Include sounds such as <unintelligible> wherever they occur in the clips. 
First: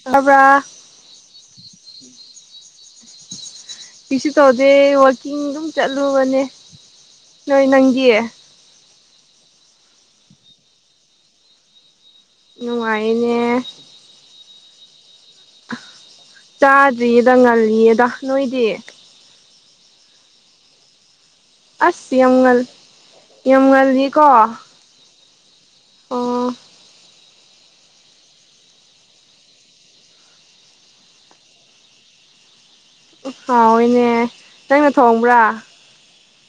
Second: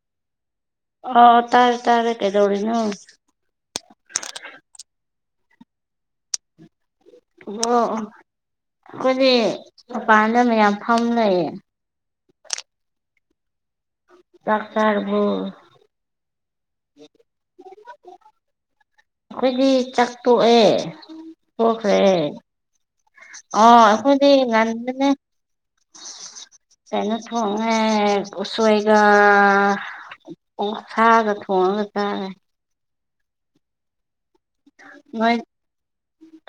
<unintelligible> ꯑꯣ ꯇꯥꯔꯦ ꯇꯥꯔꯦ ꯀꯩꯗꯧꯔꯤꯅꫭ ꯀꯤꯁꯨ ꯇꯧꯗꯦ ꯋꯥꯛꯀꯤꯡ ꯑꯗꯨꯝ ꯆꯠꯂꯨꯕꯅꯦ ꯅꯣꯏ ꯑꯣ ꯑꯣ ꯅꯪꯗꯤ ꯑꯩꯈꯣꯏꯗꯤ ꯃꯄꯥꯟꯗ ꯃꯌꯥꯝ ꯐꯝ ꯂꯩꯌꯦ ꯅꯨꯡꯉꯥꯏꯅꯦ ꯆꯥꯛ ꯆꯥꯔꯕ꯭ꯔꯣ ꯆꯥꯗ꯭ꯔꯤꯌꯦꯗ ꯉꯜꯂꯤꯌꯦꯗ ꯅꯣꯏꯗꯤ ꯑꯩꯈꯣꯏꯗꯤ ꯆꯥꯛ ꯇꯣꯛꯑꯦ ꯑꯁ ꯇꯣꯛꯈ꯭ꯔꯦ ꯌꯥꯝ ꯉꯟ ꯌꯥꯝ ꯑꯣ ꯉꯟꯂꯤꯀꯣ ꯑꯩꯈꯣꯏꯗꯤ <unintelligible> <unintelligible> ꯎꯁꯣꯏꯒ ꯑꯣ ꯁꯥꯒ ꯊꯣꯡꯉꯒ ꯆꯥꯔꯦ ꯍꯥꯎꯏꯅꯦ ꯅꯪꯅ ꯊꯣꯡꯕ꯭ꯔꯥ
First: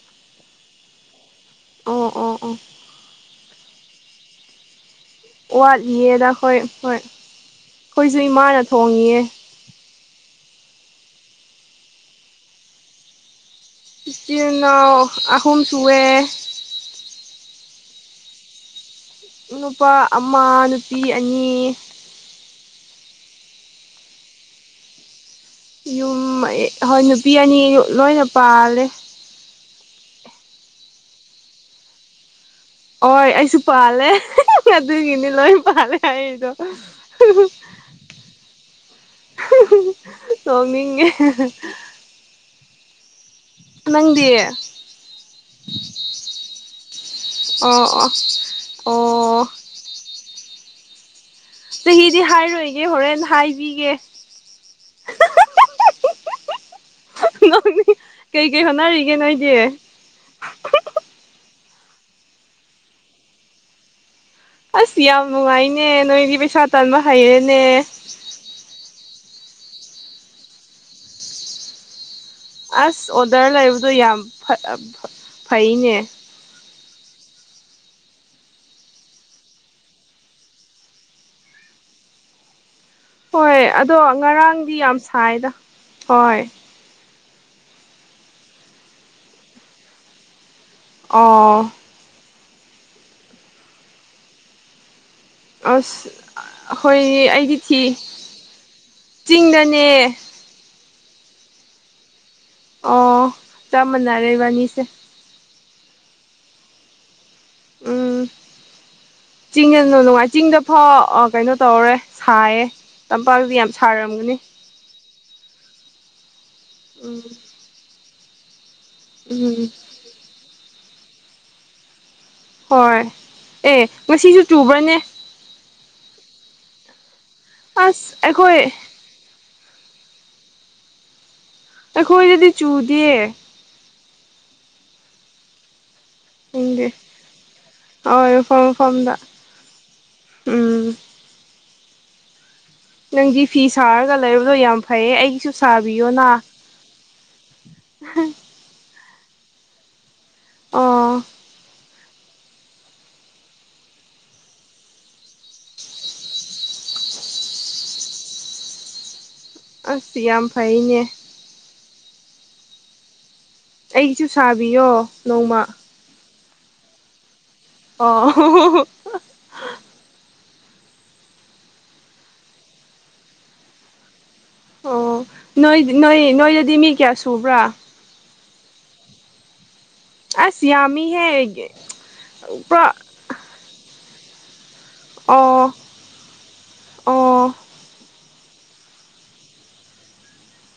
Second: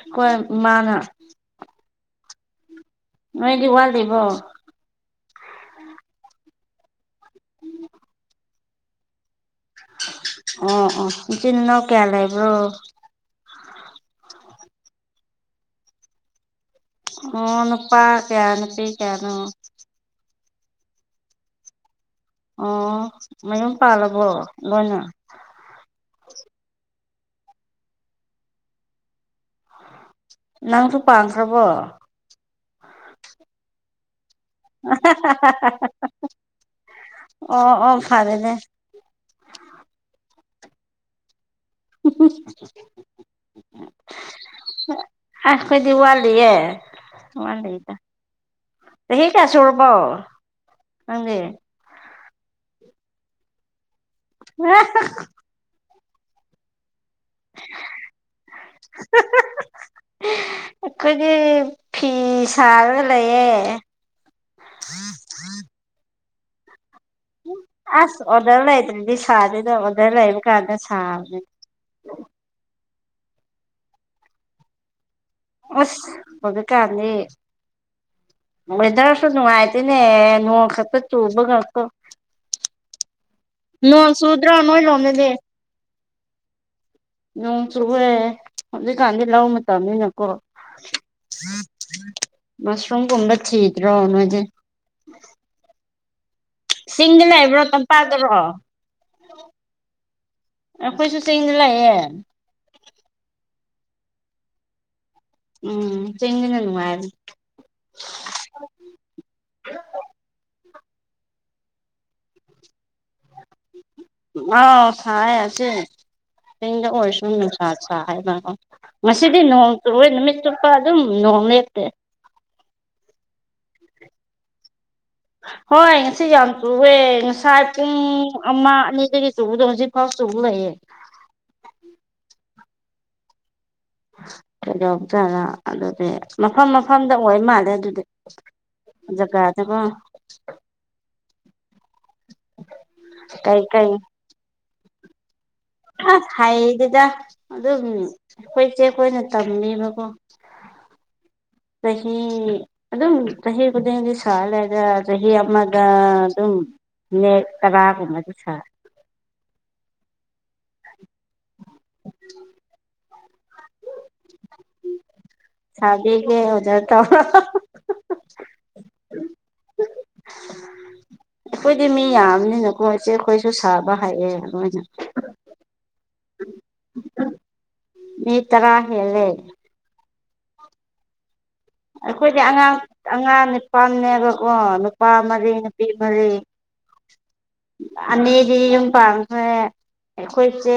ꯑꯧꯈꯣꯏ ꯃꯥꯅ ꯑꯣ ꯑꯣ ꯑꯣ ꯅꫭꯏꯗꯤ ꯋꯥꯠꯂꯤꯕꯣ ꯋꯥꯠꯂꯤꯌꯦꯗ ꯑꯩꯈꯣꯏ ꯍꯣꯏ ꯑꯩꯈꯣꯏꯁꯨ ꯏꯃꯥꯅ ꯊꯣꯡꯉꯤꯑꯦ ꯑꯣ ꯑꯣ ꯅꯆꯝꯟ ꯅꯅꯥꯎ ꯀꯌꯥ ꯂꯩꯕ꯭ꯔꯣ ꯏꯆꯤꯟ ꯏꯅꯥꯎ ꯑꯍꯨꯝ ꯁꯨꯨꯏꯌꯦ ꯑꯣ ꯅꯨꯄꯥ ꯀꯌꯥ ꯅꯨꯄꯤ ꯀꯌꯥꯅꯣ ꯅꯨꯄꯥ ꯑꯃ ꯅꯨꯄꯤ ꯑꯅꯤ ꯑꯣ ꯃꯌꯨꯝ ꯄꯥꯜꯂꯕꯣ ꯂꯣꯏꯅ ꯌꯨꯝ ꯍꯣꯏ ꯅꯨꯄꯤ ꯑꯅꯤ ꯂꯣꯏꯅ ꯄꯥꯜꯂꯦ ꯅꯪꯁꯨ ꯄꯥꯟꯈ꯭ꯔꯕꯣ ꯑꯣꯏ ꯑꯩꯁꯨ ꯄꯥꯟꯂꯦ ꯑꯗꯨꯒꯤꯅꯤ ꯂꯣꯏ ꯄꯥꯂꯦ ꯍꯥꯏꯗꯣ ꯑꯣ ꯑꯣ ꯐꯔꯦꯅꯦ ꯑꯁ ꯁꯃꯤꯒꯦ ꯆ ꯅꯪꯗꯤ ꯑꯣ ꯑꯁ ꯑꯩꯣꯏꯗꯤ ꯋꯥꯠꯂꯤꯌꯦ ꯃꯥꯗ ꯑꯣ ꯑꯣ ꯍꯒꯁꯨꯨꯔꯔꯕꯣꯪꯦ ꯆꯍꯤꯗꯤ ꯍꯥꯏꯔꯣꯏꯒꯦ ꯍꯣꯔꯦꯟ ꯍꯥꯏꯕꯤꯒꯦ ꯍ ꯅꯣꯛ ꯅꯤꯡꯉꯑꯦ ꯀꯩ ꯀꯩ ꯍꯣꯅꯔꯒꯦ ꯅꯣꯏꯗꯦ ꯑꯩꯈꯣꯏꯒꯤ ꯐꯤ ꯁꯥꯔꯒ ꯂꯩꯌꯦꯦ ꯑꯁ ꯌꯥꯝ ꯅꯨꯡꯉꯥꯏꯅꯦ ꯅꯣꯏꯗꯤ ꯄꯩꯁꯥ ꯇꯟꯕ ꯍꯩꯔꯦꯅꯦ ꯑꯁ ꯑꯣꯗꯔ ꯂꯩꯇ꯭ꯔꯗꯤ ꯁꯥꯗꯦꯗ ꯑꯣꯗꯔ ꯂꯩꯕ ꯀꯥꯟꯗ ꯁꯥꯕꯅꯦ ꯑꯁ ꯑꯣꯗꯔ ꯂꯩꯕꯗꯣ ꯌꯥꯝ ꯐꯩꯅꯦ ꯑꯁ ꯍꯧ ꯀꯥꯥꯟꯅꯤ ꯃꯣꯏꯗ꯭ꯔꯁꯨ ꯅꯨꯡꯉꯥꯏꯇꯦꯅꯦ ꯅꯣꯡ ꯈꯛꯇ ꯆꯨꯕ ꯉ ꯍꯣꯏ ꯑꯗꯣ ꯅꯣꯡ ꯆꯨꯗ꯭ꯔꯣ ꯉꯔꯥꯡꯗꯤ ꯅꯣꯏ ꯌꯥꯝ ꯂꯣꯝꯗꯗꯤ ꯁꯥꯏꯗ ꯍꯣꯏ ꯅꯣꯡ ꯆꯨꯨꯔꯦ ꯍꯧꯖꯤꯛꯀꯥꯟꯗꯤ ꯂ ꯃꯇꯝꯅꯤꯅꯤꯅꯀꯣ ꯑꯣ ꯃꯁꯔꯨꯝꯝ ꯀꯝꯕ ꯆꯗ꯭ꯔꯣ ꯅꯣꯏꯦ ꯑꯁ ꯍꯣꯏꯅꯦ ꯆꯤꯡꯗ ꯑꯩꯗꯤ ꯂꯩꯕ꯭ꯔꯣ ꯊꯤ ꯇꯝꯄꯥꯛꯇꯔꯣ ꯆꯤꯡꯗꯅꯦ ꯑꯩꯈꯣꯏꯁꯨ ꯆꯦꯡꯁ ꯂꯥꯛꯑꯦ ꯑꯣ ꯆꯞ ꯃꯅꯔꯦꯕꯅꯤꯁꯦ ꯎꯝ ꯆꯅꯅꯅꯨꯡꯉꯥꯏꯅꯤ ꯎꯝ ꯆꯤꯡꯗ ꯅꯨꯡꯉꯥꯏ ꯆꯤꯡꯗ ꯐꯥꯎ ꯀꯩꯅꯣ ꯇꯧꯔꯦ ꯁꯥꯏꯌꯦ ꯇꯝꯄꯥꯛꯗꯨ ꯌꯥꯝ ꯁꯥꯔꯝꯒꯅꯤ ꯑꯥꯎ ꯁꯔꯁꯦ ꯆꯤꯡꯗ ꯎꯝ ꯑꯣꯏꯔꯁꯨ ꯅꯨꯡꯁꯥ ꯁꯥ ꯍꯥꯏꯕꯗꯣ ꯉꯗꯤ ꯎꯝ ꯅꯣꯡ ꯆꯨꯔꯣꯏ ꯅꯨꯃꯤꯠ ꯆꯨꯞꯄ ꯑꯗꯨꯝ ꯅꯣꯡ ꯂꯦꯞꯇꯦ ꯍꯣꯏ ꯑꯦ ꯉꯁꯤꯁꯨ ꯆꯨꯕ꯭ꯔꯅꯦ ꯍꯣꯏ ꯉꯁꯤ ꯌꯥꯝ ꯆꯨꯑꯦ ꯉꯁꯥꯏ ꯑꯁ ꯄꯨꯡ ꯑꯩꯈꯣꯏ ꯑꯃ ꯑꯅꯤꯗꯒꯤ ꯆꯗ ꯍꯧꯁꯤ ꯐꯥꯎ ꯆꯒꯎꯅꯑꯦ ꯅꯈꯣꯏꯗꯗꯤ ꯆꯨꯗꯦ ꯣꯕ ꯆꯂ ꯑꯗꯨꯗꯤ ꯃꯐꯝ ꯈꯪꯗꯦ ꯃꯐꯝꯗ ꯑꯣꯏ ꯃꯥꯜꯂꯦ ꯑꯗꯨꯗꯤ ꯍꯣꯏ ꯃꯐꯝ ꯃꯐꯝꯗ ꯖꯒꯥꯗꯨꯒ ꯎꯝ ꯅꯪꯒꯤ ꯀꯩ ꯐꯤ ꯀꯩ ꯁꯥꯔꯒ ꯂꯩꯕꯗꯣ ꯌꯥꯝ ꯐꯩꯌꯦ ꯑꯩꯒꯤꯁꯨ ꯁꯥꯕꯤꯌꯣꯅ ꯑꯁ ꯍꯥꯏꯗꯨꯗ ꯑꯗꯨꯝ ꯑꯩꯈꯣꯏ ꯆꯦꯛ ꯑꯩꯣꯏꯅ ꯇꯝꯃꯦꯕꯀꯣ ꯑꯣ ꯆꯍꯤꯍꯤ ꯑꯗꯨꯝ ꯆꯍꯤ ꯈꯨꯗꯤꯡꯒꯤ ꯁꯥꯂꯒ ꯆꯍꯤ ꯑꯃꯗ ꯑꯗꯨꯝ ꯅ ꯇꯔꯥꯒꯨꯝꯕꯗꯤ ꯁꯥ ꯑꯁ ꯌꯥꯝ ꯐꯩꯅꯦ ꯑ ꯑꯩꯒꯤꯁꯨ ꯁꯥꯕꯤꯌꯣ ꯅꯣꯡꯃ ꯦꯒꯦ ꯇꯍ--inaudible ꯑꯣ ꯑꯩꯈꯣꯏꯗꯤ ꯃꯤ ꯌꯥꯝꯕꯅꯤꯅꯀꯣ ꯏꯆꯦ ꯈꯣꯏꯁꯨ ꯁꯥꯕ ꯍꯥꯏꯑꯦ ꯂꫭꯏꯅ ꯑꯣ ꯅꯣꯏ ꯅꯣꯏ ꯅꯣꯏꯗꯗꯤ ꯃꯤ ꯀꯌꯥ ꯁꯨꯕ꯭ꯔꯥ ꯃꯤ ꯇꯔꯥ ꯍꯦꯂꯦ ꯑꯁ ꯌꯥꯝꯃꯤ ꯍꯒꯦ ꯑꯩꯈꯣꯏꯁꯦ ꯑꯉꯥꯡ ꯑꯉꯥꯡ ꯅꯤꯄꯥꯅꯦꯕꯀꯣ ꯅꯨꯄꯥ ꯃꯔꯤ ꯑꯣ ꯅꯨꯄꯤ ꯃꯔꯤ ꯑꯣ ꯑꯅꯤꯗꯤ ꯌꯨꯝ ꯄꯥꯡꯈ꯭ꯔꯦ ꯑꯩꯈꯣꯏꯁꯦ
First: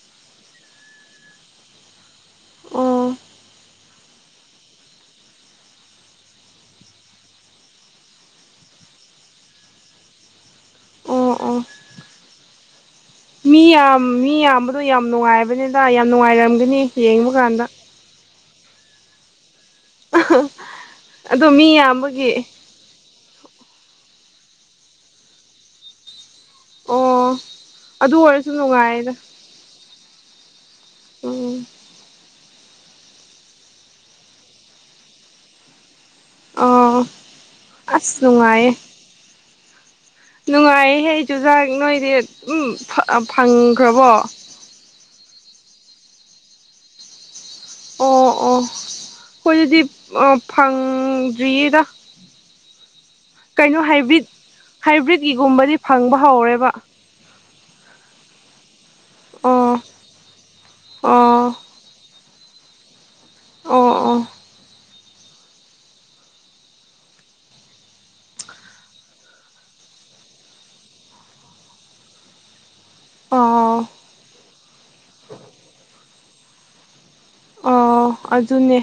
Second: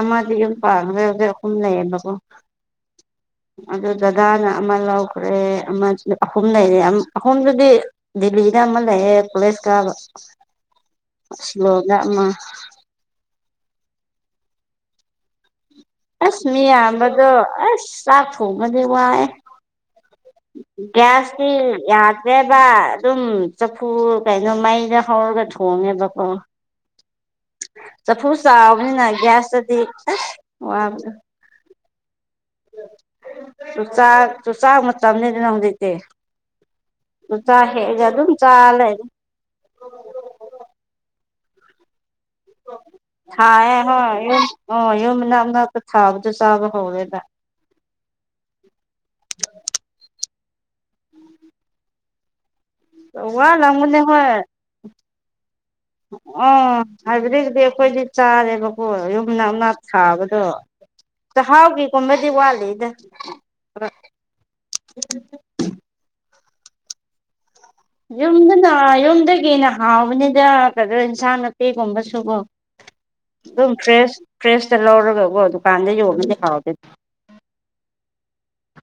ꯑꯃꯗꯤ ꯌꯨꯝ ꯄꯥꯡꯈ꯭ꯔꯦ ꯍꯧꯖꯤꯛ ꯑꯍꯨꯝ ꯂꯩꯌꯦꯕꯀꯣ ꯑꯣ ꯑꯗꯨ ꯗꯗꯥꯅ ꯑꯃ ꯂꯧꯈ꯭ꯔꯦ ꯑꯃ ꯑꯍꯨꯝ ꯂꯩꯔꯦ ꯑꯍꯨꯝꯗꯨꯗꯤ ꯗꯦꯜꯂꯤꯗ ꯑꯃ ꯂꯩꯌꯦ ꯀꯣꯂꯦꯁ ꯀꯥꯕ <inaudible> ꯑꯣ ꯁꯤꯂꯣꯡꯗ ꯑꯃ ꯃꯤ ꯌꯥꯝ ꯃꯤ ꯌꯥꯝꯕꯗꯣ ꯌꯥꯝ ꯅꯨꯡꯉꯥꯏꯕꯅꯤꯗ ꯌꯥꯝ ꯑꯁ ꯃꯤ ꯅꯨꯡꯉꯥꯏꯔꯝꯒꯅꯤ ꯌꯦꯡꯕ ꯌꯥꯝꯕꯗꯣ ꯀꯥꯟꯗ ꯑꯁ ꯆꯥꯛ ꯊꯣꯡꯕꯗꯤ ꯋꯥꯏꯑꯦ ꯒ꯭ꯌꯥꯁꯇꯤ ꯑꯗꯣ ꯃꯤ ꯌꯥꯝꯕꯒꯤ ꯌꯥꯗ꯭ꯔꯦꯕ ꯑꯗꯨꯝ ꯆꯐꯨ ꯀꯩꯅꯣ ꯃꯩꯗ ꯍꯧꯔꯒ ꯊꯣꯡꯉꯦꯕꯀꯣ ꯑꯣ ꯑꯗꯨ ꯆꯐꯨ ꯑꯣꯏꯔꯁꯨ ꯆꯥꯎꯕꯅꯤꯅ ꯅꯨꯡꯉꯥꯏꯗ ꯒ꯭ꯌꯥꯁꯇꯗꯤ ꯋꯥꯕꯗꯣ ꯎꯝ ꯆꯨꯆꯥꯛ ꯆꯨꯆꯥꯛ ꯃꯇꯝꯅꯤꯗꯅ ꯍꯧꯖꯤꯛꯇꯤ ꯑꯣ ꯆꯨꯆꯥꯛ ꯍꯦꯛꯑꯒ ꯑꯁ ꯑꯗꯨꯝ ꯆꯥꯂꯩ ꯅꯨꯡꯉꯥꯏꯍꯦ ꯆꯨꯖꯥꯛ ꯅꯣꯏꯗꯤ ꯎꯝ ꯊꯥꯏꯌꯦ ꯐꯪꯈ꯭ꯔꯕꯣ ꯍꯣꯏ ꯌꯨꯝ ꯑꯣ ꯌꯨꯝ ꯃꯅꯥꯛ ꯅꯛꯇ ꯊꯥꯕꯗꯣ ꯆꯥꯕ ꯍꯧꯔꯦꯕ ꯑꯣ ꯑꯣ ꯈꯣꯏ ꯑꯗꯨꯗꯤ ꯐꯪꯗ꯭ꯔꯤꯗ ꯀꯩꯅꯣ ꯋꯥꯂꯝꯒꯅꯤ ꯍꯣꯏ ꯍꯥꯏꯕꯤꯗ ꯍꯥꯏꯕ꯭ꯔꯤꯠꯀꯤꯒꯨꯝꯕꯗꯤ ꯐꯪꯕ ꯍꯧꯔꯦꯕ ꯍꯥꯏꯕ꯭ꯔꯤꯗꯗꯤ ꯑꯩꯈꯣꯏꯗꯤ ꯆꯥꯗꯦꯕ ꯍꯣꯏ ꯌꯨꯝ ꯅꯛꯅ ꯑꯣ ꯊꯥꯕꯗꯣ ꯑꯣ ꯆꯥꯍꯥꯎꯒꯤꯒꯨꯝꯕꯗꯤ ꯋꯥꯠꯂꯤꯗ <inaudible> ꯑꯣ ꯌꯨꯝꯗꯅ ꯌꯨꯝꯗꯒꯤꯅ ꯍꯥꯎꯕꯅꯤꯗ ꯀꯩꯅꯣ ꯏꯟꯁꯥꯡ ꯅꯥꯄꯤꯒꯨꯝꯕꯁꯨꯀꯣ ꯑꯗꯨꯝ ꯑꯣ ꯑꯣ ꯐ꯭ꯔꯦꯁ ꯐ꯭ꯔꯦꯁꯇ ꯂꯧꯔꯒꯀꯣ ꯗꯨꯀꯥꯟꯗ ꯌꯣꯟꯉꯗꯤ ꯍꯥꯎꯗꯦ ꯑꯣ ꯑꯗꯨꯅꯦ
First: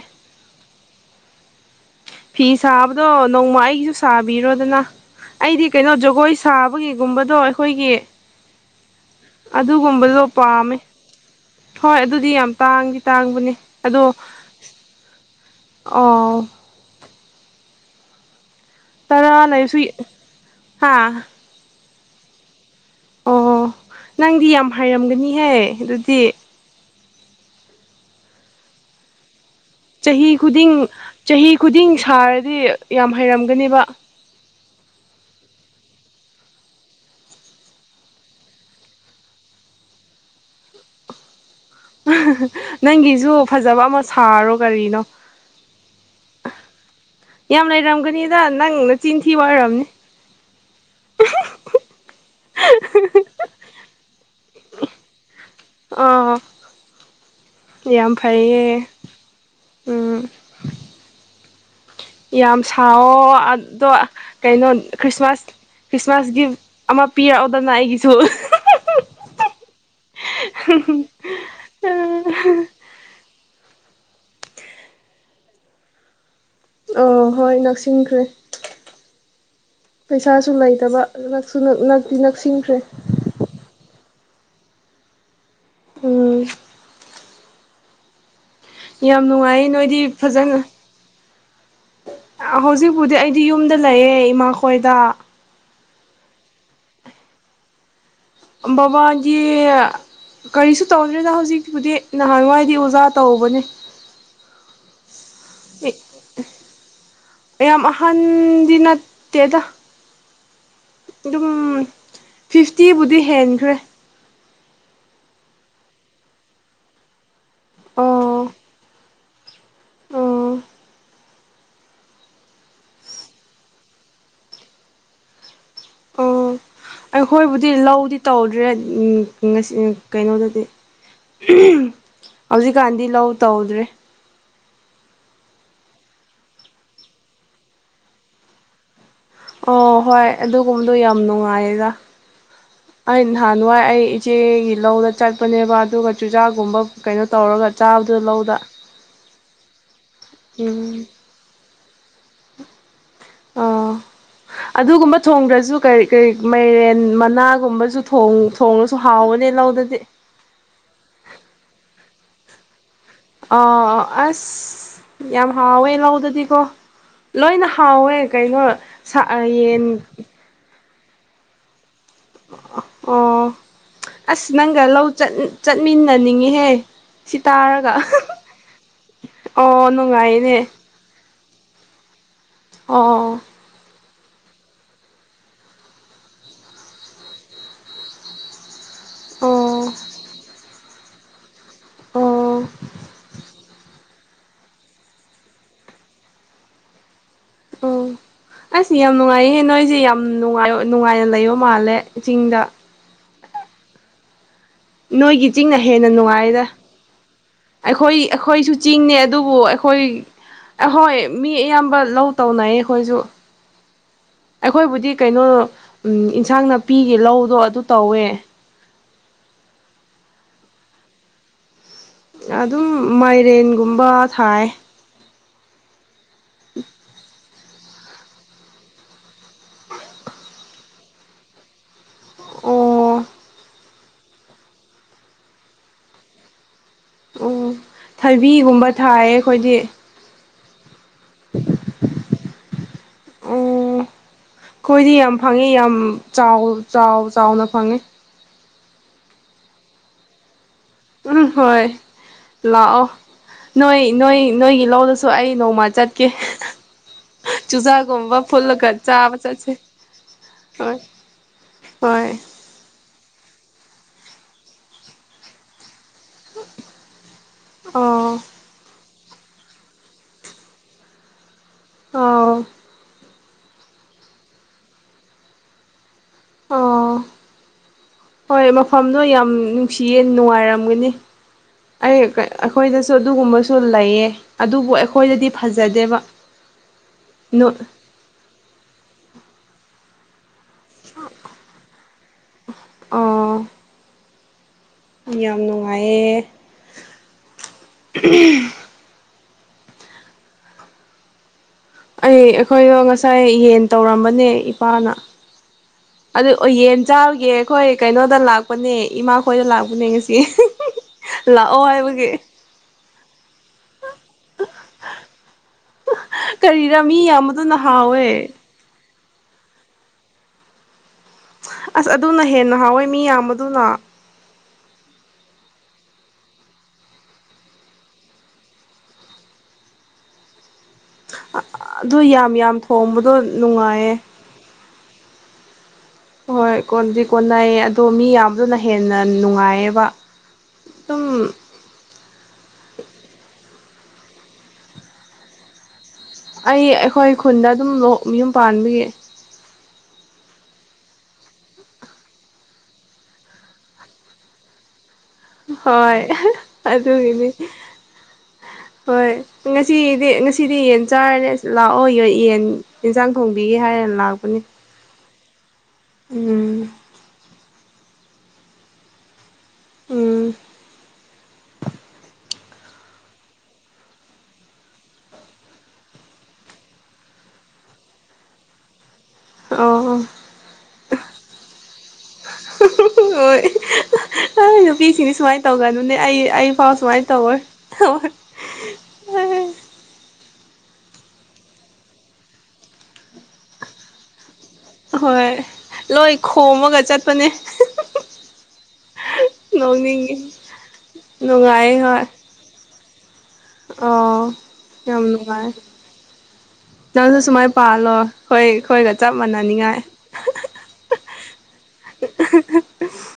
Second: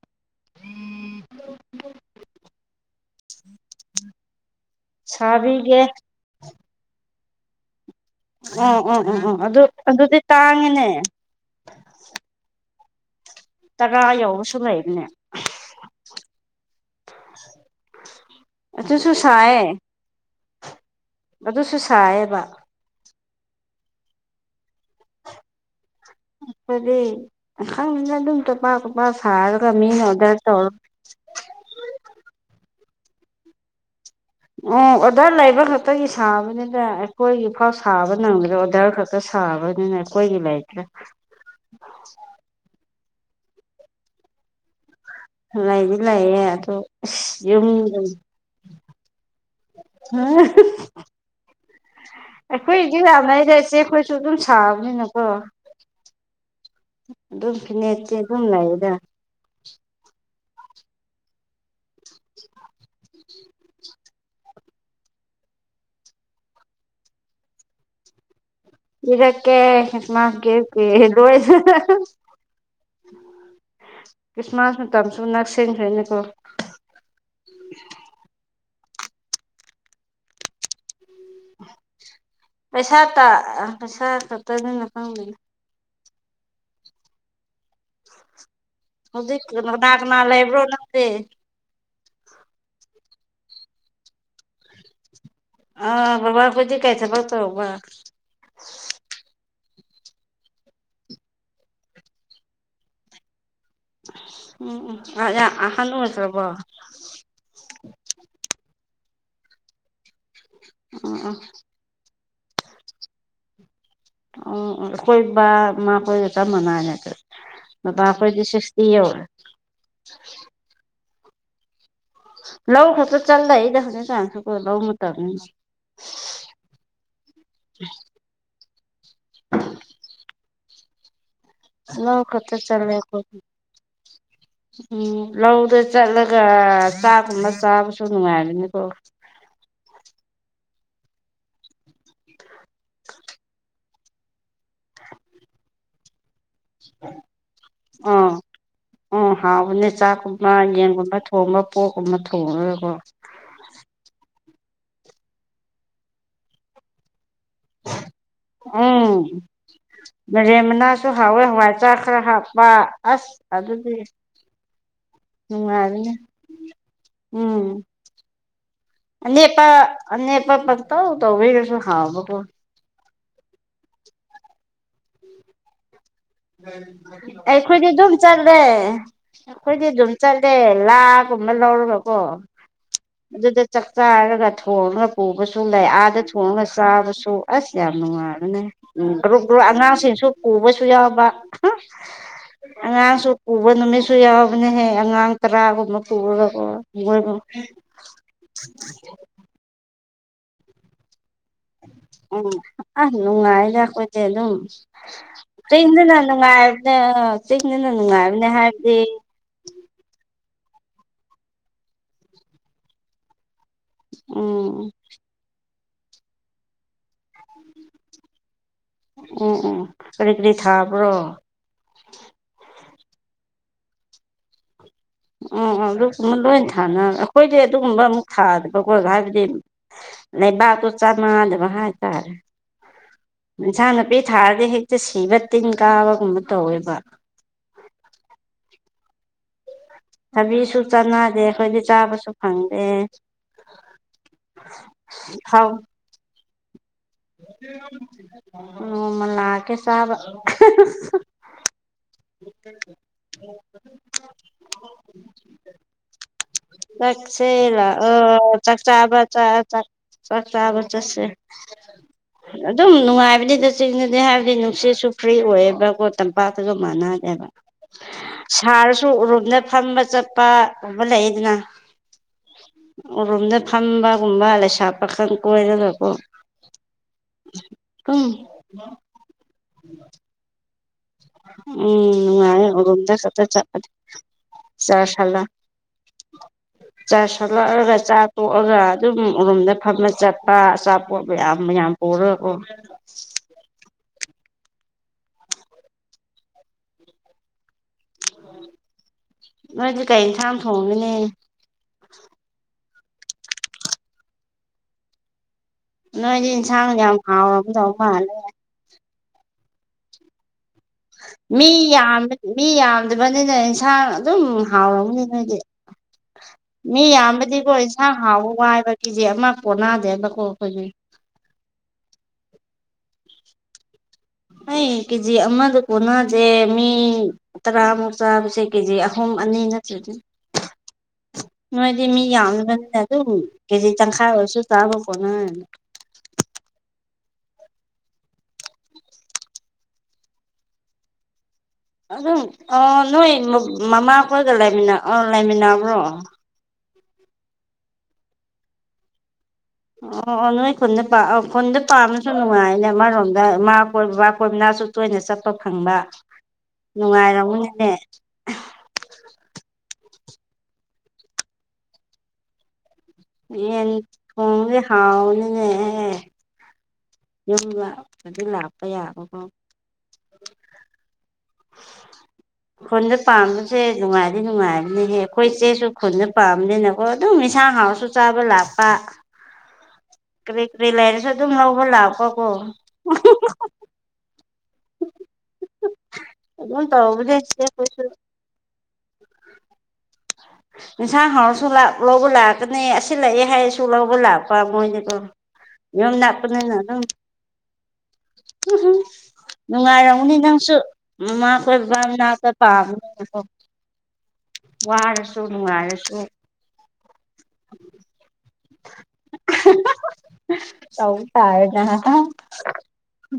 ꯐꯤ ꯁꯥꯕꯗꯣ ꯅꯣꯡꯃ ꯑꯩꯒꯤꯁꯨ ꯁꯥꯕꯤꯔꯣꯗꯅ ꯑꯩꯗꯤ ꯁꯥꯕꯤꯒꯦ ꯀꯩꯅꯣ ꯖꯒꯣꯏ ꯁꯥꯕꯒꯤꯒꯨꯝꯕꯗꯣ ꯑꯩꯈꯣꯏꯒꯤ ꯑꯣ ꯑꯣ ꯑꯣ ꯑꯣ ꯑꯗꯨ ꯑꯗꯨꯗꯤ ꯑꯗꯨꯒꯨꯝꯕꯗꯣ ꯄꯥꯝꯃꯦ ꯇꯥꯡꯉꯤꯅꯦ ꯍꯣꯏ ꯑꯗꯨꯗꯤ ꯌꯥꯝ ꯇꯥꯡꯗꯤ ꯇꯥꯡꯕꯅꯦ ꯇꯔꯥ ꯑꯗꯣ ꯌꯧꯕꯁꯨ ꯂꯩꯕꯅꯦ ꯑꯣ <inaudible> ꯇꯔꯥ ꯁꯥꯏꯌꯦ ꯂꯩꯔꯁꯨ ꯍꯥ ꯑꯗꯨꯁꯨ ꯁꯥꯏꯌꯦꯕ ꯑꯣ ꯅꯪꯗꯤ ꯌꯥꯝ ꯍꯥꯏꯔꯝꯒꯅꯤꯍꯦ ꯑꯗꯨꯗꯤ ꯗꯤ ꯈꯪꯗꯦꯗ ꯑꯗꯨꯝ ꯆꯄꯥꯛ ꯆꯄꯥꯛ ꯁꯥꯔꯒ ꯃꯤꯅ ꯆꯍꯤ ꯑꯣꯔꯗꯔ ꯇꯧꯔ ꯈꯨꯗꯤꯡ ꯆꯍꯤ ꯈꯨꯗꯤꯡ ꯁꯥꯔꯗꯤ ꯌꯥꯝ ꯍꯩꯔꯝꯒꯅꯦꯕ ꯑꯣ ꯑꯣꯔꯗꯔ ꯂꯩꯕ ꯈꯛꯇꯒꯤ ꯁꯥꯕꯅꯤꯅ ꯑꯩꯈꯣꯏꯒꯤꯐꯥꯎ ꯁꯥꯕ ꯅꯪꯒꯗꯦ ꯑꯣꯔꯗꯔ ꯈꯛ ꯇ ꯁꯥꯕꯅꯤꯅ ꯑꯩꯈꯣꯏꯒꯤ ꯂꯩꯇ꯭ꯔꯦ ꯅꯪꯒꯤꯁꯨ ꯐꯖꯕ ꯑꯃ ꯁꯥꯔꯣ ꯀꯔꯤꯅꯣ ꯂꯩꯗꯤ ꯂꯩꯌꯦ ꯑꯗꯣ ꯑꯁ ꯌꯨꯝ ꯌꯥꯝ ꯂꯩꯔꯝꯒꯅꯤꯗ ꯅꯪ ꯅꯆꯤꯟꯊꯤꯕ ꯑꯣꯏꯔꯝꯅꯤ <unintelligible> ꯑꯩꯈꯣꯏꯗꯤ ꯌꯥꯝ ꯂꯩꯗ ꯏꯆꯦꯈꯣꯏꯁꯨ ꯑꯗꯨꯝ ꯁꯥꯕꯅꯤꯅꯀꯣ ꯑꯗꯨꯝ ꯑꫭ ꯌꯥꯝ ꯐꯤꯅꯦꯠꯇꯤ ꯑꯗꯨꯝ ꯐꯩꯌꯦ ꯂꯩꯗ ꯎꯝ ꯌꯥꯝ ꯁꯥꯋꯣ ꯑꯗꯣ ꯀꯩꯅꯣ ꯈ꯭ꯔꯤꯁꯃꯥꯁ ꯈ꯭ꯔꯤꯁꯃꯥꯁ ꯒꯤꯐ ꯑꯃ ꯄꯤꯔꯛꯑꯣꯗꯅ ꯑꯩꯒꯤꯁꯨ ꯄꯤꯔꯛꯀꯦ ꯈꯤꯁꯃꯥꯁ ꯒꯤꯐꯀꯤ <unintelligible> ꯈ꯭ꯔꯤꯁꯃꯥꯁ ꯃꯇꯝꯁꯨ ꯅꯛꯁꯦꯡꯈ꯭ꯔꯦꯅꯦꯀꯣ ꯑꯣ ꯍꯣꯏ ꯅꯛꯁꯤꯟꯈ꯭ꯔꯦ ꯄꯩꯁꯥꯁꯨ ꯂꯩꯇꯕ ꯅꯛꯁꯨ ꯅꯛꯇꯤ ꯅꯛꯁꯤꯡ ꯄꯩꯁꯥ ꯇ ꯑ ꯄꯩꯁꯥ ꯈꯛꯇꯗꯅ <unintelligible> ꯎꯝ ꯌꯥꯝ ꯍꯧꯖꯤꯛ ꯅꯨꯡꯉꯥꯏꯌꯦ ꯀꯅꯥ ꯅꯣꯏꯗꯤ ꯀꯅꯥ ꯐꯖꯅ ꯂꯩꯕ꯭ꯔꯣ ꯅꯪꯗꯤ ꯍꯧꯖꯤꯛꯄꯨꯗꯤ ꯑꯩꯗꯤ ꯌꯨꯝꯗ ꯂꯩꯌꯦ ꯏꯃꯥ ꯈꯣꯏꯗ ꯑ ꯕꯥꯕꯥ ꯈꯣꯏꯗꯤ ꯀꯩ ꯊꯕꯛ ꯇꯧꯕ ꯕꯥꯕꯥꯗꯤ ꯀꯔꯤꯁꯨ ꯇꯧꯗ꯭ꯔꯤꯗ ꯍꯧꯖꯤꯛꯄꯨꯗꯤ ꯅꯍꯥꯟꯋꯥꯏꯗꯤ ꯑꯣꯖꯥ ꯇꯧꯕꯅꯦ ꯎꯝ ꯎꯝ ꯑꯔꯦ ꯑꯍꯟ ꯑꯣꯏꯈ꯭ꯔꯕꯣ ꯌꯥꯝ ꯑꯍꯟꯗꯤ ꯅꯠꯇꯦꯗ ꯎꯝ ꯎꯝ ꯑꯗꯨꯝ ꯐꯤꯐꯇꯤꯕꯨꯗꯤ ꯍꯦꯟꯈ꯭ꯔꯦ ꯑꯣ ꯑꯣ ꯑꯩꯈꯣꯏ ꯕꯥ ꯃꯥ ꯈꯣꯏꯒ ꯆꯝ ꯃꯅꯥꯔꯦ ꯑꯗꯨ ꯕꯥꯕꯥꯈꯣꯏꯗꯤ ꯑꯣ ꯁꯤꯛꯁꯇꯤ ꯌꯧꯔꯦ ꯑꯣ ꯂꯧ ꯈꯛꯇ ꯆꯠ ꯂꯩꯌꯦꯗ ꯍꯧꯖꯤꯛꯀꯥꯟꯁꯨ ꯀꯣ ꯂꯧ ꯃꯇꯝꯅꯤꯅ ꯎꯝ ꯑꯩꯈꯣꯏꯕꯨꯗꯤ ꯂꯧꯗꯤ ꯇꯧꯗ꯭ꯔꯦ ꯎꯝ ꯉꯁꯤ ꯎꯝ ꯀꯩꯅꯣꯗꯗꯤ ꯂꯧ ꯈꯛꯇ ꯆꯠꯂꯦ ꯍꯧꯖꯤꯛꯀꯥꯟꯗꯤ ꯂꯧ ꯑꯩꯈꯣꯏꯗꯤ ꯇꯧꯗ꯭ꯔꯦ ꯎꯝ ꯂꯧꯗ ꯆꯠꯂꯒ ꯆꯥꯛꯒꯨꯝꯕ ꯆꯥꯕꯁꯨ ꯅꯨꯡꯉꯥꯏꯕꯅꯤꯀꯣ ꯑꯣ ꯍꯣꯏ ꯑꯗꯨꯒꯨꯝꯕꯗꯣ ꯌꯥꯝ ꯅꯨꯡꯉꯥꯏꯌꯦꯗ ꯑꯩ ꯅꯍꯥꯟꯋꯥꯏ ꯑꯩ ꯏꯆꯦꯒꯤ ꯂꯧꯗ ꯆꯠꯄꯅꯦꯕ ꯑꯗꯨꯒ ꯆꯨꯖꯥꯛꯀꯨꯝꯕ ꯀꯩꯅꯣ ꯇꯧꯔꯒ ꯆꯥꯕꯗꯨ ꯑꯥ ꯂꯧꯗ ꯎꯝ ꯍꯥꯎꯕꯅꯦ ꯆꯥꯛꯀꯨꯝꯕ ꯎꯝ ꯌꯦꯟꯒꯨꯝꯕ ꯊꯣꯡꯕ ꯄꯣꯛꯀꯨꯝꯕ ꯊꯣꯡꯉꯒꯀꯣ ꯑꯣ ꯑꯗꯨꯒꯨꯝꯕ ꯊꯣꯡꯗ꯭ꯔꯁꯨ ꯀꯔꯤ ꯀꯔꯤ ꯃꯥꯏꯔꯦꯟ ꯃꯅꯥ ꯒꯨꯝꯕꯁꯨ ꯊꯣꯡ ꯊꯣꯡꯉꯁꯨ ꯎꯝ ꯍꯥꯎꯕꯅꯦ ꯂꯧꯗꯗꯤ ꯃꯥꯏꯔꯦꯟ ꯃꯅꯥꯁꯨ ꯍꯥꯎꯋꯦ ꯍꯋꯥꯏ ꯆꯛ ꯈꯔ ꯍꯥꯞꯄ ꯑꯁ ꯑꯗꯨꯗꯤ ꯑꯣ ꯑꯁ ꯌꯥꯝ ꯍꯥꯎꯋꯦ ꯅꯨꯡꯉꯥꯏꯕꯅꯦ ꯂꯧꯗꯗꯤꯀꯣ ꯂꯣꯏꯅ ꯎꯝ ꯍꯥꯎꯋꯦ ꯀꯩꯅꯣ ꯁꯥꯛꯑ ꯌꯦꯟ ꯄꯠ ꯄꯪꯇꯧ ꯇꯧꯋꯦꯒꯁꯨ ꯍꯥꯥꯎꯕꯀꯣ ꯑꯣ ꯑꯁ ꯅꯪꯒ ꯂꯧ ꯆꯠ ꯑꯩꯈꯣꯏꯗꯤ ꯇꯥꯔꯒ ꯑꯗꯨꯝ ꯆꯠꯂꯦ ꯑꯩꯈꯣꯏꯗꯤ ꯑꯣ ꯑꯗꯨꯝ ꯆꯠꯂꯦ ꯅꯨꯡꯉꯥꯏꯅꯦ ꯂꯥꯒꯨꯝꯕ ꯂꯧꯔꯒꯀꯣ ꯑꯣ ꯑꯗꯨꯗ ꯆꯥꯛ ꯆꯥꯔꯒ ꯊꯣꯡꯉꯒ ꯄꯨꯕꯁꯨ ꯂꯩ ꯑꯥꯗ ꯊꯣꯡꯉꯒ ꯆꯥꯕꯁꯨ ꯑꯁ ꯌꯥꯝ ꯅꯨꯡꯉꯥꯏꯕꯅꯦ ꯎꯝ ꯒ꯭ꯔꯨꯞ ꯒ꯭ꯔꯨꯞ ꯑꯣ ꯑꯉꯥꯡꯁꯤꯡꯁꯨ ꯄꯨꯕꯁꯨ ꯌꯥꯎꯕ ꯑꯣ ꯑꯉꯥꯡꯁꯨ ꯎꯕ ꯅꯨꯃꯤꯠꯁꯨ ꯌꯥꯎꯕꯅꯦꯍꯦ ꯑꯉꯥꯡ ꯇꯔꯥꯒꯨꯝꯕ ꯄꯨꯔꯒꯀꯣ ꯃꯣꯏꯕꯨ ꯑꯣ ꯑꯁ ꯌꯥꯝ ꯅꯨꯡꯉꯥꯏꯌꯦꯍꯦ ꯅꯣꯏꯁꯦ ꯌꯥꯝ ꯅꯨꯡꯉꯥꯏ ꯅꯨꯡꯉꯥꯏꯅ ꯂꯩꯌꯣ ꯃꯥꯜꯂꯦ ꯆꯤꯡꯗ ꯑ ꯅꯨꯡꯉꯥꯏꯗ ꯑꯈꯣꯏꯗꯤ ꯑꯗꯨꯝ ꯅꯣꯏꯒꯤ ꯆꯤꯡꯅ ꯍꯦꯟꯅ ꯆꯤꯡꯗꯅ ꯅꯨꯡꯉꯥꯏꯗ ꯅꯨꯡꯉꯥꯏꯕꯅꯦ ꯆꯤꯡꯗꯅ ꯑꯩꯈꯣꯏ ꯅꯨꯡꯉꯥꯏꯕꯅꯦ ꯑꯩꯈꯣꯏꯁꯨ ꯍꯥꯏꯕꯗꯤ ꯆꯤꯡꯅꯦ ꯑꯗꯨꯕꯨ ꯑꯩꯈꯣꯏ ꯑꯍꯣꯏ ꯃꯤ ꯑꯌꯥꯝꯕ ꯂꯧ ꯇꯧꯅꯩꯌꯦ ꯑꯩꯈꯣꯏꯁꯨ ꯎꯝ ꯑꯩꯈꯣꯏꯕꯨꯗꯤ ꯀꯩꯅꯣ ꯎꯝ ꯑꯦꯟꯁꯥꯡ ꯅꯥꯄꯤꯒꯦ ꯂꯧꯗꯣ ꯑꯗꯨ ꯇꯧꯋꯦ ꯎꯝ ꯎꯝ ꯀꯔꯤ ꯀꯔꯤ ꯊꯥꯕ꯭ꯔꯣ ꯑꯗꯨꯝ ꯃꯥꯏꯔꯦꯟꯒꯨꯝꯕ ꯊꯥꯏ ꯑꯣ ꯑꯣ ꯑꯗꯨꯒꯨꯝꯕ ꯂꯣꯏ ꯊꯥꯅ ꯑꯩꯈꯣꯏꯗꯤ ꯑꯗꯨꯒꯨꯝꯕ ꯑꯃꯨꯛ ꯊꯥꯗꯕꯀꯣ ꯍꯥꯏꯕꯗꯤ ꯂꯩꯕꯥꯛꯇꯣ ꯆꯥꯟꯅꯗꯕ ꯍꯥꯏ ꯑꯣ <unintelligible> ꯄꯤ ꯊꯥꯔꯗꯤ ꯍꯦꯛꯇ ꯁꯤꯕ ꯇꯤꯟ ꯀꯥꯕꯒꯨꯝꯕ ꯇꯧꯋꯦꯕ ꯎꯝ ꯊꯕꯤꯒꯨꯝꯕ ꯊꯥꯏꯌꯦ ꯑꯩꯈꯣꯏꯗꯤ ꯊꯕꯤꯁꯨ ꯆꯠꯅꯠ ꯗꯦ ꯑꯩꯈꯣꯏꯗꯤ ꯆꯥꯕꯁꯨ ꯐꯪꯗꯦ ꯑꯣ ꯑꯩꯈꯣꯏꯗꯤ ꯊꯥꯎ ꯆꯥꯎꯜ ꯅꯣꯡꯃꯥ ꯂꯥꯛꯀꯦ ꯆꯥꯕ ꯎꯝ ꯍꯣꯏ ꯂꯥꯛꯑꯣ ꯅꯣꯏ ꯅꯣꯏ ꯅꯣꯏꯒꯤ ꯂꯧꯗꯁꯨ ꯑꯩ ꯅꯣꯡꯃ ꯆꯠꯀꯦ ꯆꯠꯁꯦ ꯆꯨꯖꯥꯛꯒꯨꯝꯕ ꯂꯥꯛꯑꯣ ꯐꯨꯠꯂꯒ ꯆꯥꯛꯆꯥꯕ ꯆꯥꯕ ꯆ ꯑ ꯆꯠꯁꯦ ꯆꯠ ꯆꯥꯛ ꯆꯥꯕ ꯍꯣꯏ ꯆꯠꯁꯦ ꯍꯣꯏ ꯑꯗꯨꯝ ꯅꯨꯡꯉꯥꯏꯕꯅꯤꯗ ꯆꯤꯡꯗꯗꯤ ꯍꯥꯏꯕꯗꯤ ꯅꯨꯡꯁꯤꯠꯁꯨ ꯐ꯭ꯔꯤ ꯑꯣꯏꯌꯦꯕꯀꯣ ꯇꯝꯄꯥꯛꯇꯒ ꯃꯥꯟꯅꯗꯦꯕ ꯑꯣ ꯁꯥꯔꯁꯨ ꯑ ꯑꯔꯨꯝꯗ ꯐꯝꯕ ꯆꯠꯄ ꯎꯨꯝꯕ ꯂꯩꯗꯅ ꯑꯥꯎ ꯔꯨꯝꯗ ꯐꯝꯕꯒꯨꯝꯕ ꯂꯩꯁꯥ ꯄꯥ ꯈꯪ ꯀꯣꯏꯔꯒꯀꯣ ꯑꯣ ꯑꯗꯨꯝ ꯍꯣꯏ ꯃꯐꯝꯗꯣ ꯌꯥꯝ ꯅꯨꯡꯁꯤꯌꯦ ꯅꯨꯡꯉꯥꯏꯔꯝꯒꯅꯤ ꯎꯝ ꯑꯩ ꯅꯨꯡꯉꯥꯏ ꯑꯩꯈꯣꯏꯗꯁꯨ ꯎꯔꯨꯝꯗ ꯈꯛꯇ ꯑꯗꯨꯒꯨꯝꯕꯁꯨ ꯆꯠꯄꯗꯤ ꯂꯩꯌꯦ ꯑꯗꯨꯕꯨ ꯆꯔꯁ ꯑꯩꯈꯣꯏꯗꯗꯤ ꯐꯖꯗꯦꯕ ꯆꯥꯁꫭꯛꯂꯛꯑꯒ ꯆꯥꯛ ꯇꯣꯛꯑꯒ ꯑꯗꯨꯝ ꯔꯨꯝꯗ ꯐꯝꯅ ꯆꯠꯄ ꯑꯆꯥꯄꯣꯠ ꯃꯌꯥꯝ ꯃꯌꯥꯝ ꯄꯨꯔꯒꯀꯣ ꯑꫭ ꯌꯥꯝ ꯅꯨꯡꯉꯥꯏꯌꯦ ꯅꯣꯏꯗꯤꯦ ꯀꯩ ꯌꯦꯟꯁꯥꯡ ꯊꯣꯡꯒꯅꯤ ꯑꯩ ꯑꯩꯈꯣꯏꯗꯣ ꯉꯁꯥꯏ ꯌꯦꯟ ꯇꯧꯔꯝꯕꯅꯦ ꯏꯄꯥꯅ ꯅꯣꯏꯗꯤ ꯑꯗꯨ ꯏꯟꯁꯥꯡ ꯌꯦꯟ ꯌꯥꯝ ꯆꯥꯔꯨꯒꯦ ꯍꯥꯎꯔꯝꯗꯧ ꯑꯩꯈꯣꯏ ꯃꯥꯜꯂꯦ ꯀꯩꯅꯣꯗ ꯂꯥꯛꯄꯅꯦ ꯏꯃꯥ ꯈꯣꯏꯗ ꯂꯥꯛꯄꯅꯦ ꯉꯁꯤ ꯃꯤ ꯂꯥꯛꯑꯣ ꯌꯥꯝꯕ ꯍꯥꯏꯕꯒꯤ ꯃꯤ ꯌꯥꯝꯗꯕꯅꯤꯅ ꯏꯟꯁꯥꯡ ꯑꯗꯨꯝ ꯍꯥꯎꯔꯧꯅꯤ ꯅꯣꯏꯗꯤ ꯀꯔꯤꯔꯥ ꯃꯤ ꯌꯥꯝꯕꯗꯅ ꯍꯥꯎꯋꯦ ꯀꯦꯖꯤꯦ ꯑꯃ ꯄꯣꯟꯅꯥꯗꯦꯕꯀꯣ ꯑꯩꯈꯣꯏꯒꯤꯦ ꯑꯁ ꯑꯗꯨꯅ ꯍꯦꯟꯅ ꯍꯥꯎꯋꯦ ꯃꯤ ꯌꯥꯝꯕꯗꯨꯅ ꯑꯩ ꯀꯦꯖꯤ ꯑꯃꯗ ꯀꯣꯟꯅꯁꯦ ꯃꯤ ꯇꯔꯥꯃꯨꯛ ꯆꯥꯕꯁꯦ ꯀꯦꯖꯤ ꯑꯍꯨꯝ ꯑꯅꯤ ꯅꯠꯇ꯭ꯔꯗꯤꯅ <inaudible> ꯅꯣꯏꯗꯤ ꯑꯗꯨ ꯃꯤ ꯌꯥꯝ ꯌꯥꯝ ꯌꯥꯝꯕꯅꯤꯅ ꯑꯗꯨꯝ ꯊꯣꯡꯕꯗꯣ ꯀꯦꯖꯤ ꯅꯨꯡꯉꯥꯏꯌꯦ ꯇꯪꯈꯥꯏ ꯑꯣꯏꯔꯁꯨ ꯆꯥꯕꯀꯣꯠꯅ ꯍꯣꯏ ꯀꯣꯟꯗꯤ ꯀꯣꯟꯅꯩꯌꯦ ꯑꯗꯣ ꯃꯤ ꯌꯥꯝꯕꯗꯨꯅ ꯍꯦꯟꯅ ꯅꯨꯡꯉꯥꯏꯌꯦꯕ ꯑꯗꯨꯝ ꯑꯗꯨꯝ ꯑꫭ ꯅꯣꯏ ꯃꯃꯥꯈꯣꯏꯒ ꯂꯩꯃꯤꯟꯅ ꯑ ꯂꯩꯃꯤꯟꯅꯕ꯭ꯔꯣ ꯑꯩ ꯑꯩꯈꯣꯏ ꯈꯨꯟꯗ ꯑꯗꯨꯝ ꯌꯨꯝ ꯄꯥꯟꯕꯒꯤ ꯑꯣ ꯑꯣ ꯅꯣꯏ ꯈꯨꯟꯗ ꯄꯥ ꯈꯨꯟꯗ ꯄꯥꯝꯅꯁꯨ ꯅꯨꯡꯉꯥꯏꯅꯦ ꯑꯃꯔꯣꯝꯗ ꯏ ꯃꯥꯥ ꯀꯣꯏ ꯕꯕꯥ ꯀꯣꯏꯕꯅꯥꯁꯨ ꯇꯣꯏꯅ ꯆꯠꯄ ꯐꯪꯕ ꯍꯣꯏ ꯑꯗꯨꯒꯤꯅꯤ ꯅꯨꯡꯉꯥꯏꯔꯎꯅꯅꯦ ꯍꯣꯏ ꯉꯁꯤꯗꯤ ꯉꯁꯤꯗꯤ ꯌꯦꯟ ꯆꯥꯔꯅꯤ ꯑꯁ ꯂꯥꯛꯑꯣ ꯌ ꯌꯦꯟ ꯏꯟꯁꯥꯡ ꯊꯣꯡꯕꯤꯒꯦ ꯍꯥꯏꯔꯅ ꯂꯥꯛꯄꯅꯤ ꯍꯥꯎꯅ ꯎꯝ ꯌꯨꯝ ꯂꯄꯗꯤ ꯂꯥꯛꯄ ꯌꯥꯕꯀꯣ ꯎꯝ <inaudible> ꯈꯨꯟꯗ ꯄꯥꯝꯕꯁꯦ ꯅꯨꯡꯉꯥꯏꯗꯤ ꯅꯨꯡꯉꯥꯏꯕꯅꯤꯍꯦ ꯑꯩꯈꯣꯏ ꯏꯆꯦꯁꯨ ꯈꯨꯟꯗ ꯄꯥꯝꯕꯅꯤꯅꯀꯣ ꯑꯗꯨꯝ ꯁꯥꯡ ꯍꯥꯎꯔꯁꯨ ꯆꯥꯕ ꯂꯥꯛꯄ ꯑꯣ ꯀꯔꯤ ꯀꯔꯤ ꯂꯩꯔꯁꯨ ꯑꯗꯨꯝ ꯂꯧꯕ ꯂꯥꯛꯄ ꯀꯣ ꯍꯣꯏ ꯅꫭꯏ ꯅꯨꯄꯤꯁꯤꯅꯤ ꯁꯨꯃꯥꯏꯅ ꯇꯧꯒꯅꯨꯅꯦ ꯑꯩ ꯑꯩ ꯑꯗꯨꯝ ꯐꯥꯎ ꯁꯨꯃꯥꯏꯅ ꯇꯧꯕꯅꯦ ꯇꯧꯋꫭꯏ ꯏꯆꯦ ꯈꯣꯏꯁꯨ ꯎꯝ ꯏꯟꯁꯥꯡ ꯍꯥꯎꯔꯁꯨ ꯂꯧꯕ ꯂꯥꯛꯀꯅꯤ ꯑꯁꯤ ꯂꯥꯛꯑꯦ ꯍꯥꯏꯔꯁꯨ ꯂꯧꯕ ꯂꯥꯛꯄ ꯃꯣꯏ ꯍꯣꯏ ꯌꯎ ꯂꯣꯏ ꯅꯥꯀ ꯅ ꯅ ꯈꯣꯝꯃꯒ ꯆꯠꯄꯅꯦ ꯎ ꯅꯨꯡꯉꯥꯏꯔꯝꯃꯅꯤ ꯅꯣꯡꯅꯤꯡꯉꯤ ꯅꯪꯁꯨ ꯅꯨꯡꯉꯥꯏ ꯍꯣꯏ ꯃꯃꯥꯈꯣꯏꯅꯥ ꯄꯥꯝ ꯑꯣ ꯌꯥꯝ ꯅꯨꯡꯉꯥꯏ ꯅꯨꯡꯉꯥꯏꯔꯁꯨ ꯅꯪꯁꯨ ꯁꯨꯃꯥꯏꯅ ꯄꯥꯂꯣꯏ ꯍꯣꯏ ꯑꯩꯈꯣꯏꯒ ꯆꯞ ꯃꯥꯟꯅꯅꯤꯡꯉꯥꯏ ꯇꯧ ꯇꯔꯦꯅ ꯀ